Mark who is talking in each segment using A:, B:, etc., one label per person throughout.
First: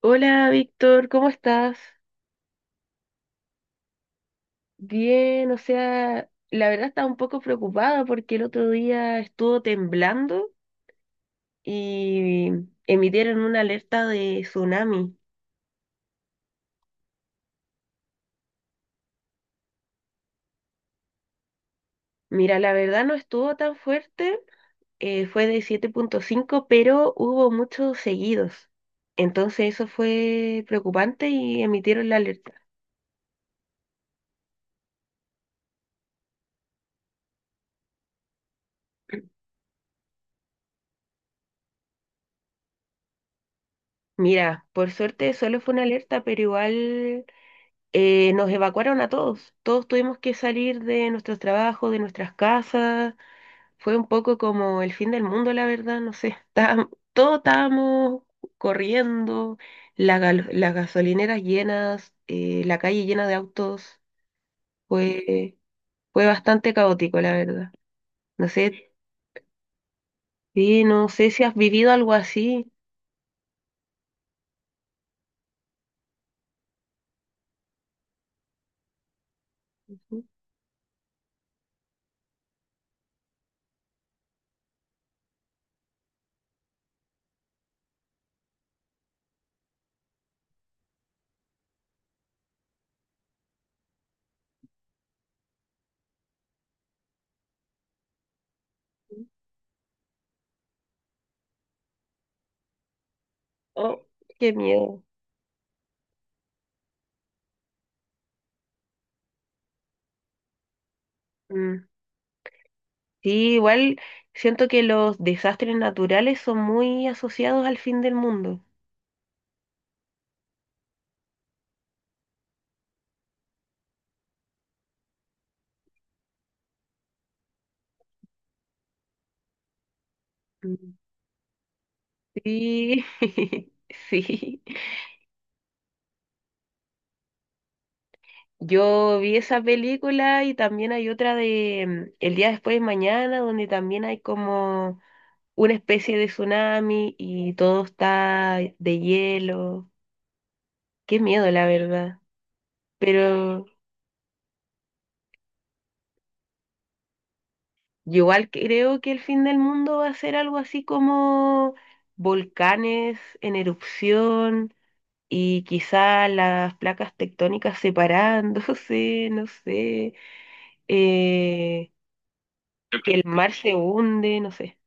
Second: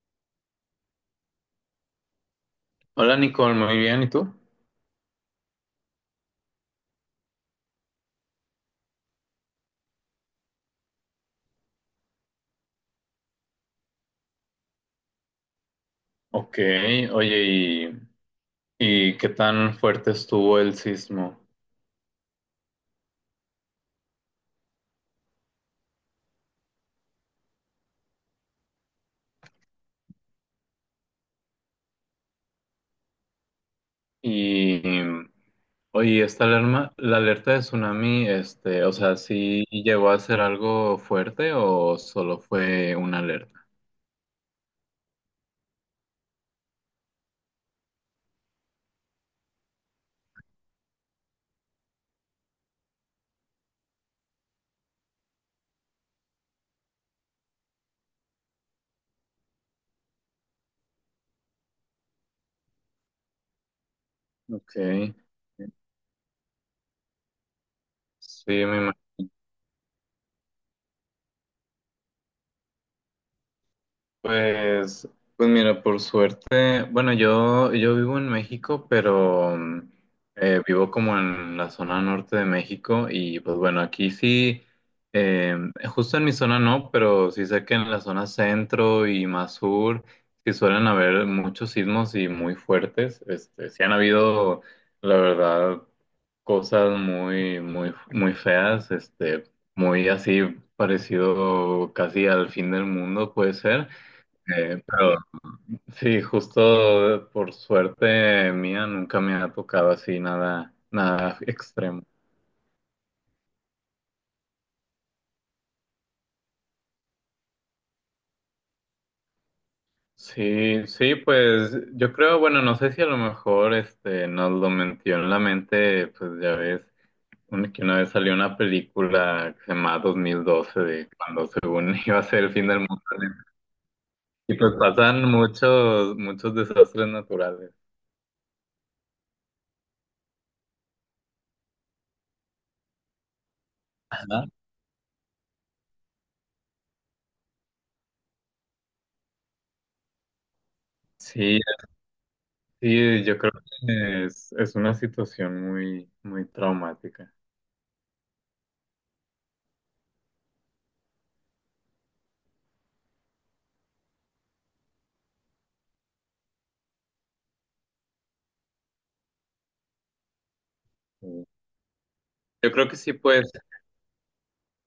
A: Hola Víctor, ¿cómo estás?
B: Hola Nicole, muy bien, ¿y tú?
A: Bien, o sea, la verdad estaba un poco preocupada porque el otro día estuvo temblando y emitieron una alerta de tsunami.
B: Ok, oye, ¿y qué tan fuerte estuvo el sismo?
A: Mira, la verdad no estuvo tan fuerte, fue de 7,5, pero hubo muchos seguidos. Entonces eso fue preocupante y emitieron la alerta.
B: Y, oye, esta alarma, la alerta de tsunami, este, o sea, ¿sí llegó a ser algo fuerte o solo fue una alerta?
A: Mira, por suerte solo fue una alerta, pero igual nos evacuaron a todos. Todos tuvimos que salir de nuestros trabajos, de nuestras casas. Fue un poco como el fin del mundo, la verdad, no sé. Todos estábamos corriendo, las gasolineras llenas, la calle llena de autos.
B: Ok,
A: Fue, Fue bastante caótico, la verdad. No
B: sí, me...
A: sé, sí, no sé si has vivido algo así.
B: Pues, pues mira, por suerte, bueno, yo vivo en México, pero mm,
A: Ujú.
B: vivo como en la zona norte de México y pues bueno, aquí sí, eh, justo en mi zona no, pero sí sé que en la zona centro y más sur sí suelen haber muchos sismos y muy fuertes, este, sí han habido, la verdad, cosas muy, muy, muy feas, este, muy así parecido casi al fin del mundo puede ser.
A: Oh, qué miedo.
B: Pero sí, justo por suerte mía nunca me ha tocado así nada, nada
A: Mm.
B: extremo.
A: Sí, igual siento que los desastres naturales son muy asociados al fin del mundo.
B: Sí, sí, pues yo creo, bueno, no sé si a lo mejor este nos lo metió en la mente, pues ya ves, que una vez salió una película que se llama 2012
A: Mm.
B: de cuando según iba a ser el fin del mundo,
A: Sí,
B: ¿no? Y
A: sí.
B: pues pasan muchos, muchos desastres naturales.
A: Yo vi esa película y también hay otra de El día después de mañana, donde también hay
B: Ajá.
A: como una especie de tsunami y todo está de hielo. Qué miedo,
B: Sí,
A: la verdad.
B: sí, yo creo
A: Pero
B: que es una situación muy, muy traumática.
A: yo igual creo que el fin del mundo va a ser algo así como volcanes en erupción y quizá las placas tectónicas separándose, no sé,
B: Mm.
A: eh,
B: Yo creo que
A: que
B: sí,
A: el
B: pues,
A: mar se hunde, no sé.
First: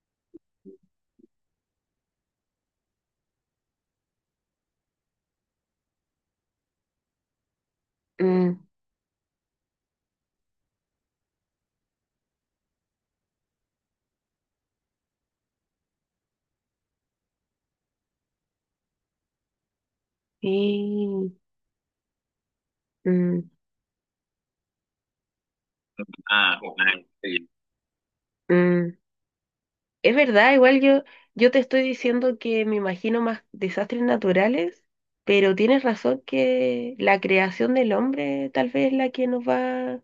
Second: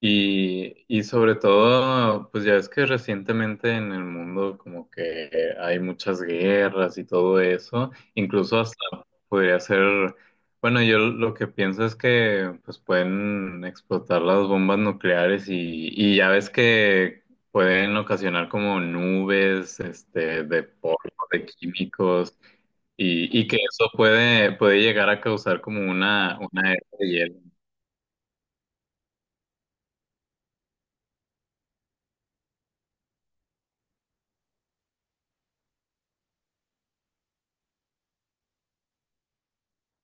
B: y sobre todo, pues ya ves que recientemente en el mundo como que hay muchas guerras y todo eso,
A: Mm,
B: incluso hasta podría ser, bueno, yo lo que pienso es que pues pueden explotar las bombas nucleares y ya ves que pueden ocasionar como nubes, este, de polvo,
A: sí,
B: de químicos, y
A: mm,
B: que eso puede llegar a causar como una era de hielo.
A: mm. Es verdad, yo te estoy diciendo que me imagino más desastres naturales, pero tienes razón que la creación del hombre tal vez es la que nos va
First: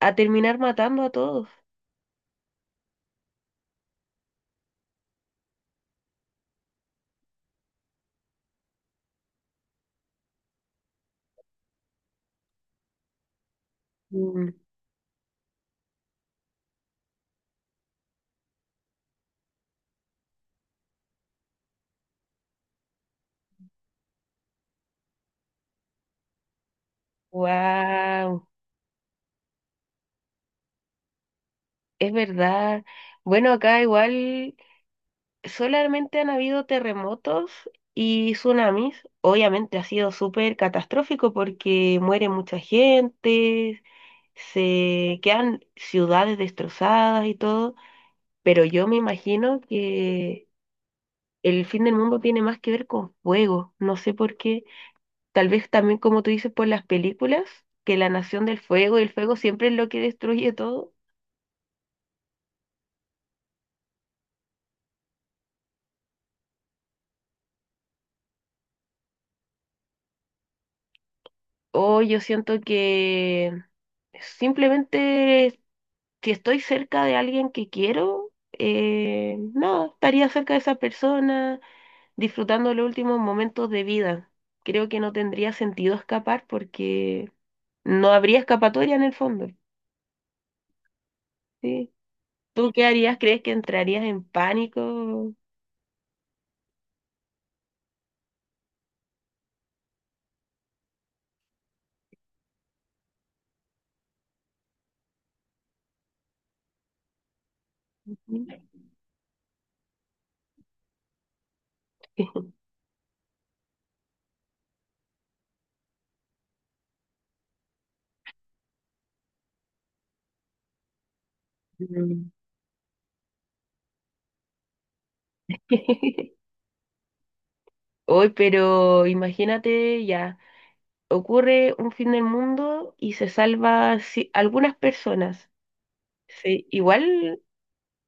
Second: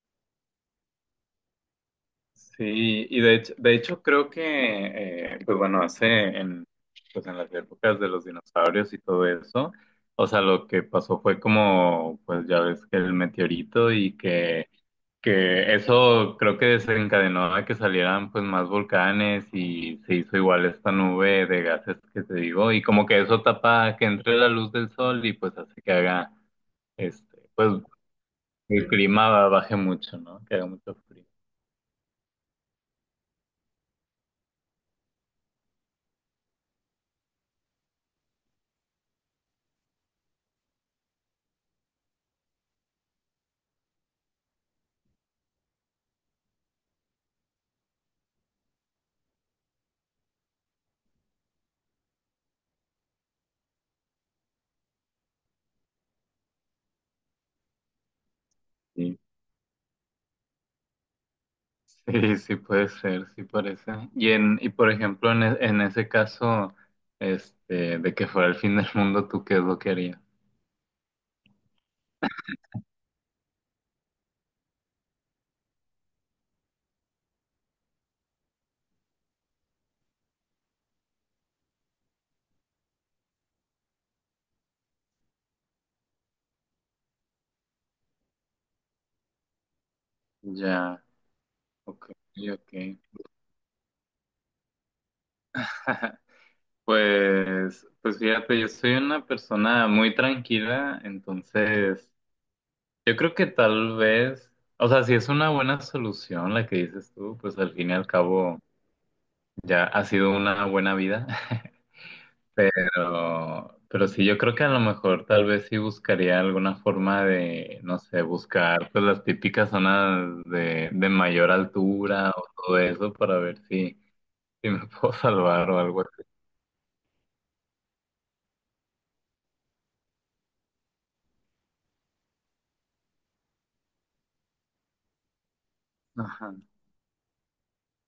A: a terminar matando a todos.
B: Sí, y de hecho creo que, pues bueno, hace en, pues en las épocas de los dinosaurios y todo eso, o sea, lo que pasó fue como, pues ya ves que el meteorito y
A: Mm,
B: que eso creo que desencadenó a que salieran pues más volcanes y se hizo igual esta nube de gases que te digo, y como que eso tapa que entre la luz del sol y pues hace que haga, este, pues
A: wow,
B: el clima baje mucho, ¿no? Que haga mucho frío.
A: es verdad. Bueno, acá igual solamente han habido terremotos y tsunamis. Obviamente ha sido súper catastrófico porque muere mucha gente, se quedan ciudades destrozadas y todo, pero yo me imagino que el fin del mundo tiene más que ver con fuego. No sé por qué. Tal vez también, como tú dices, por las películas, que la nación del fuego y el
B: Sí.
A: fuego siempre es lo que destruye todo.
B: Sí, sí puede ser, sí parece. Y en, y por ejemplo, en, en ese caso, este, de que fuera el fin del mundo, ¿tú qué es lo que harías?
A: O yo siento que simplemente si estoy cerca de alguien que quiero, no, estaría cerca de esa persona disfrutando los últimos momentos de vida. Creo que no tendría sentido escapar porque no habría escapatoria en el fondo,
B: Ya,
A: ¿sí?
B: ok, ok.
A: ¿Tú qué harías? ¿Crees que entrarías en pánico?
B: Pues, pues fíjate, yo soy una persona muy tranquila, entonces yo creo que tal vez, o sea, si es una buena solución la que dices tú, pues al fin y al cabo ya ha sido una buena vida. Pero sí, yo creo que a lo mejor tal vez sí buscaría alguna forma de, no sé, buscar pues las típicas zonas de mayor
A: Mm.
B: altura o todo eso para ver si, si me puedo salvar o algo así.
A: Hoy, pero imagínate ya, ocurre un fin del mundo y se salva algunas personas.
B: Ajá.
A: Sí, igual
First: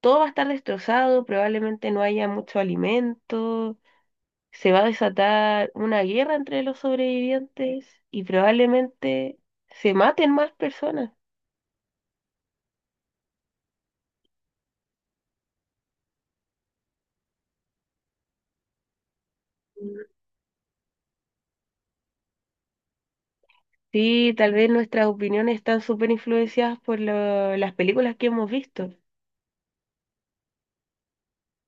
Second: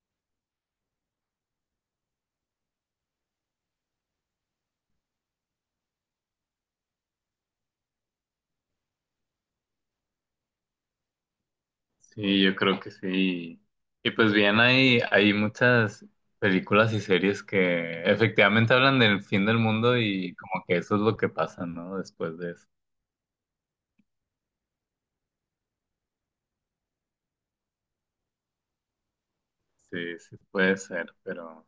A: todo va a estar destrozado, probablemente no haya mucho alimento, se va a desatar una guerra entre los sobrevivientes y probablemente se maten más personas.
B: Sí, yo creo que sí. Y pues bien, hay muchas películas y series que efectivamente hablan del fin del mundo y como que eso es lo que pasa, ¿no? Después de eso.
A: Sí, tal vez nuestras opiniones están súper influenciadas por las películas que hemos visto,
B: Sí, sí puede ser, pero...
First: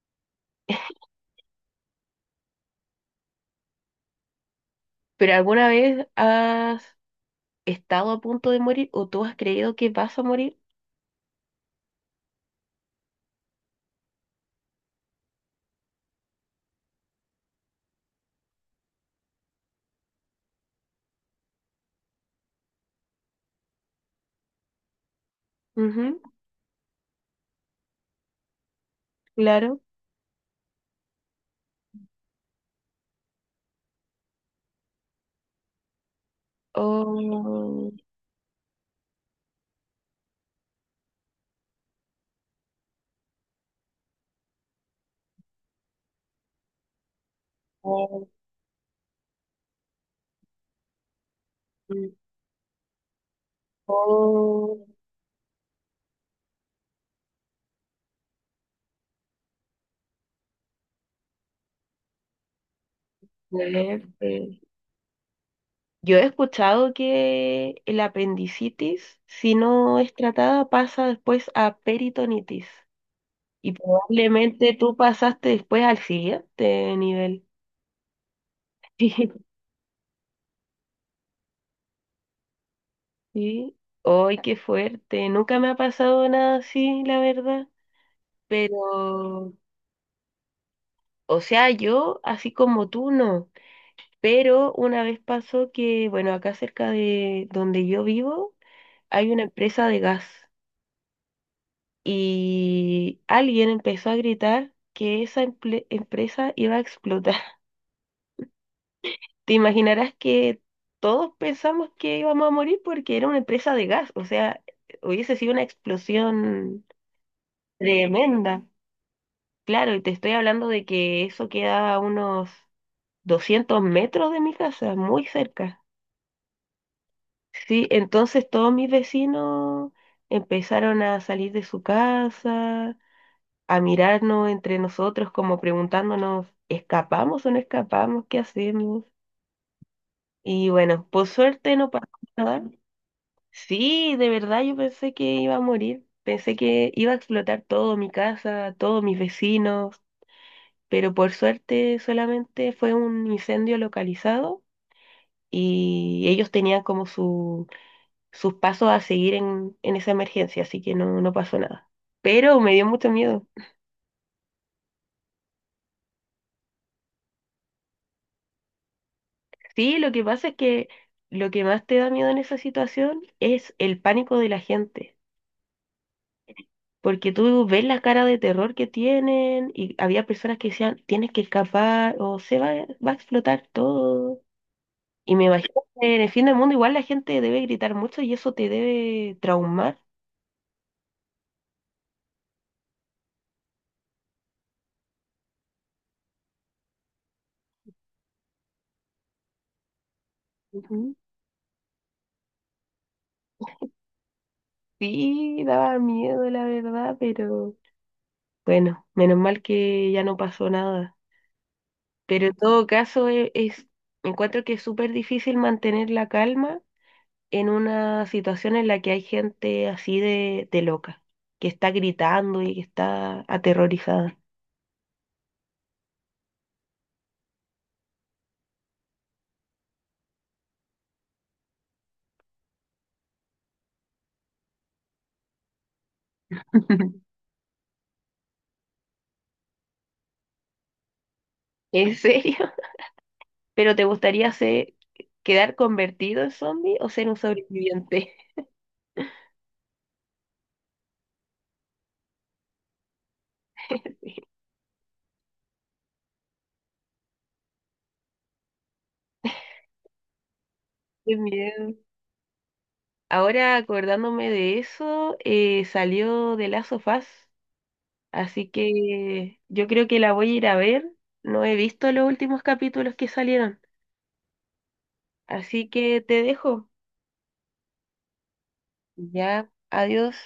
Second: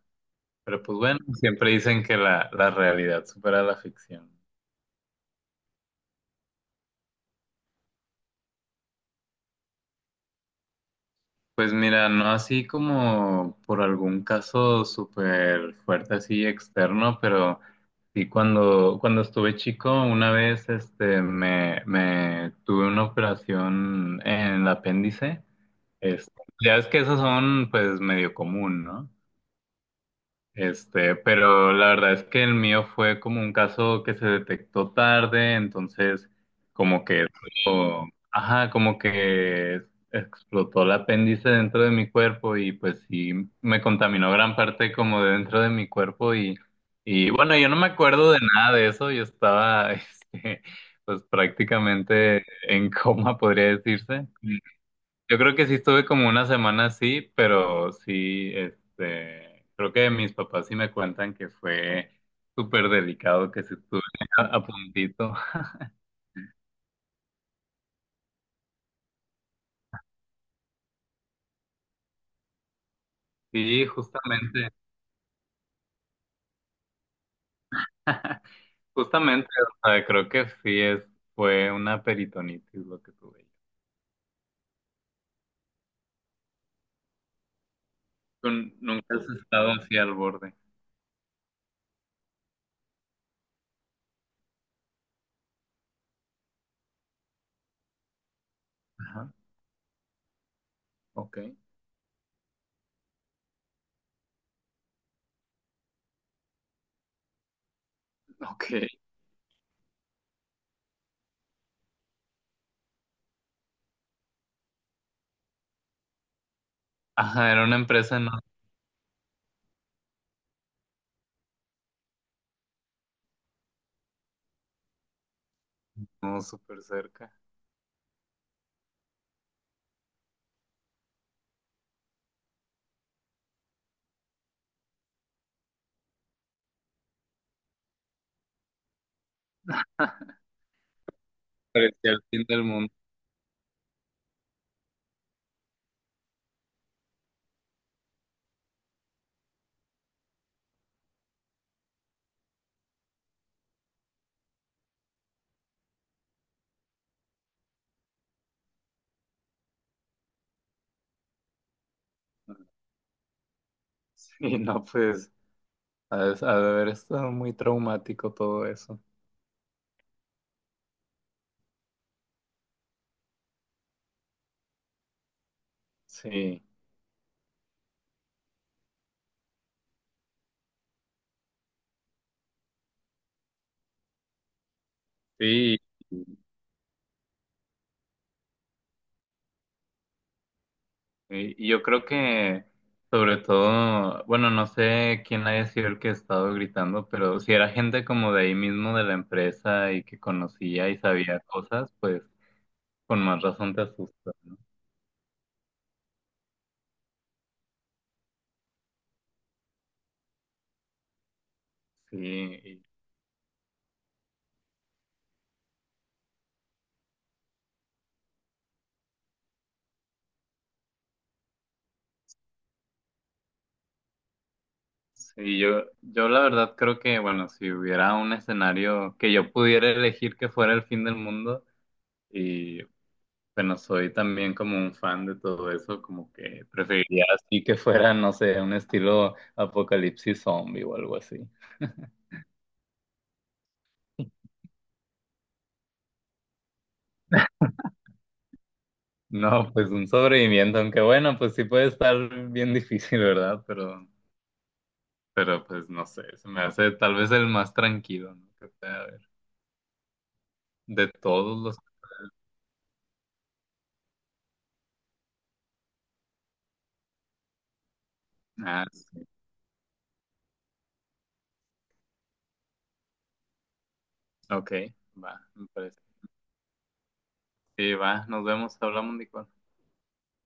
B: Pero pues bueno, siempre dicen que la realidad supera la ficción.
A: pero ¿alguna vez has estado a punto de morir o tú has creído que vas a morir?
B: Pues mira, no así como por algún caso súper fuerte así externo, pero sí cuando, cuando estuve chico, una vez este me tuve una operación en el apéndice.
A: Ujú,
B: Este, ya es que esos son pues medio común, ¿no?
A: claro.
B: Este, pero la verdad es que el mío fue como un caso que se detectó tarde, entonces como que
A: Oh,
B: eso- ajá, como que explotó el apéndice dentro de mi cuerpo y pues sí me contaminó gran parte como de dentro de mi cuerpo y bueno, yo no me
A: oh,
B: acuerdo de nada de eso, yo estaba este, pues prácticamente en coma, podría decirse.
A: oh,
B: Yo creo que sí estuve como una semana así, pero sí, este, creo que mis papás sí me cuentan que fue súper delicado, que sí estuve
A: fuerte.
B: a puntito.
A: Yo he escuchado que el apendicitis, si no es tratada, pasa después a peritonitis. Y
B: Sí, justamente,
A: probablemente tú pasaste después al siguiente nivel.
B: justamente, o sea, creo que sí fue una peritonitis lo que
A: Sí,
B: tuve.
A: sí. ¡Ay, qué fuerte! Nunca me ha pasado nada así, la verdad.
B: ¿Tú nunca has
A: Pero,
B: estado así al borde?
A: o sea, yo, así como tú, no. Pero una vez pasó que, bueno, acá cerca de donde yo vivo, hay
B: Ajá,
A: una empresa de gas.
B: ok,
A: Y alguien empezó a gritar que esa empresa iba a explotar.
B: ok.
A: Te imaginarás que todos pensamos que íbamos a morir porque era una empresa de gas, o sea, hubiese sido una explosión
B: Ajá, era una empresa no,
A: tremenda. Claro, y te estoy hablando de que eso queda a unos 200 metros de mi casa, muy cerca.
B: no súper cerca.
A: Sí, entonces todos mis vecinos empezaron a salir de su casa a mirarnos entre nosotros como preguntándonos, ¿escapamos o no escapamos? ¿Qué hacemos? Y bueno, por suerte no pasó
B: Parecía el fin
A: nada.
B: del mundo.
A: Sí, de verdad yo pensé que iba a morir, pensé que iba a explotar todo mi casa, todos mis vecinos, pero por suerte solamente fue un incendio localizado y ellos tenían como sus pasos a seguir en esa emergencia, así que no, no pasó nada. Pero me dio mucho miedo.
B: Sí, no, pues. Ha de haber estado muy traumático todo eso.
A: Sí, lo que pasa es que lo que más te da miedo en esa situación es el pánico de la gente,
B: Sí,
A: porque tú ves la cara de terror que tienen y había personas que decían, tienes que escapar o va a explotar todo. Y me imagino
B: sí.
A: que en el
B: Y,
A: fin del mundo igual la gente debe gritar mucho y eso te debe traumar.
B: y yo creo que, sobre todo, bueno, no sé quién haya sido el que ha estado gritando, pero si era gente como de ahí mismo de la empresa y que conocía y
A: Ujú.
B: sabía cosas, pues con más razón te asusta.
A: Sí, daba miedo, la verdad, pero bueno, menos mal que ya no pasó nada.
B: Sí,
A: Pero en
B: y-
A: todo caso, encuentro que es súper difícil mantener la calma en una situación en la que hay gente así de loca, que está gritando y que está aterrorizada.
B: sí, yo la verdad creo que, bueno, si hubiera un escenario que yo pudiera elegir que fuera el fin del mundo, y bueno, soy también como un fan de todo eso, como que preferiría así que fuera, no sé, un estilo apocalipsis zombie o algo así.
A: ¿En serio? ¿Pero te gustaría quedar convertido en zombie o ser un sobreviviente?
B: No, pues un sobreviviente, aunque bueno, pues sí puede estar bien difícil, ¿verdad? Pero pues no sé, se me hace tal vez el más tranquilo, ¿no? Que pueda haber. De
A: Qué
B: todos los...
A: miedo. Ahora acordándome de eso, salió de Last of Us, así
B: Ah, sí.
A: que yo creo que la voy a ir a ver. No he visto los últimos capítulos que salieron,
B: Ok, va, me
A: así
B: parece.
A: que te dejo.
B: Sí, va, nos vemos, hablamos, Nicole.
A: Ya, adiós.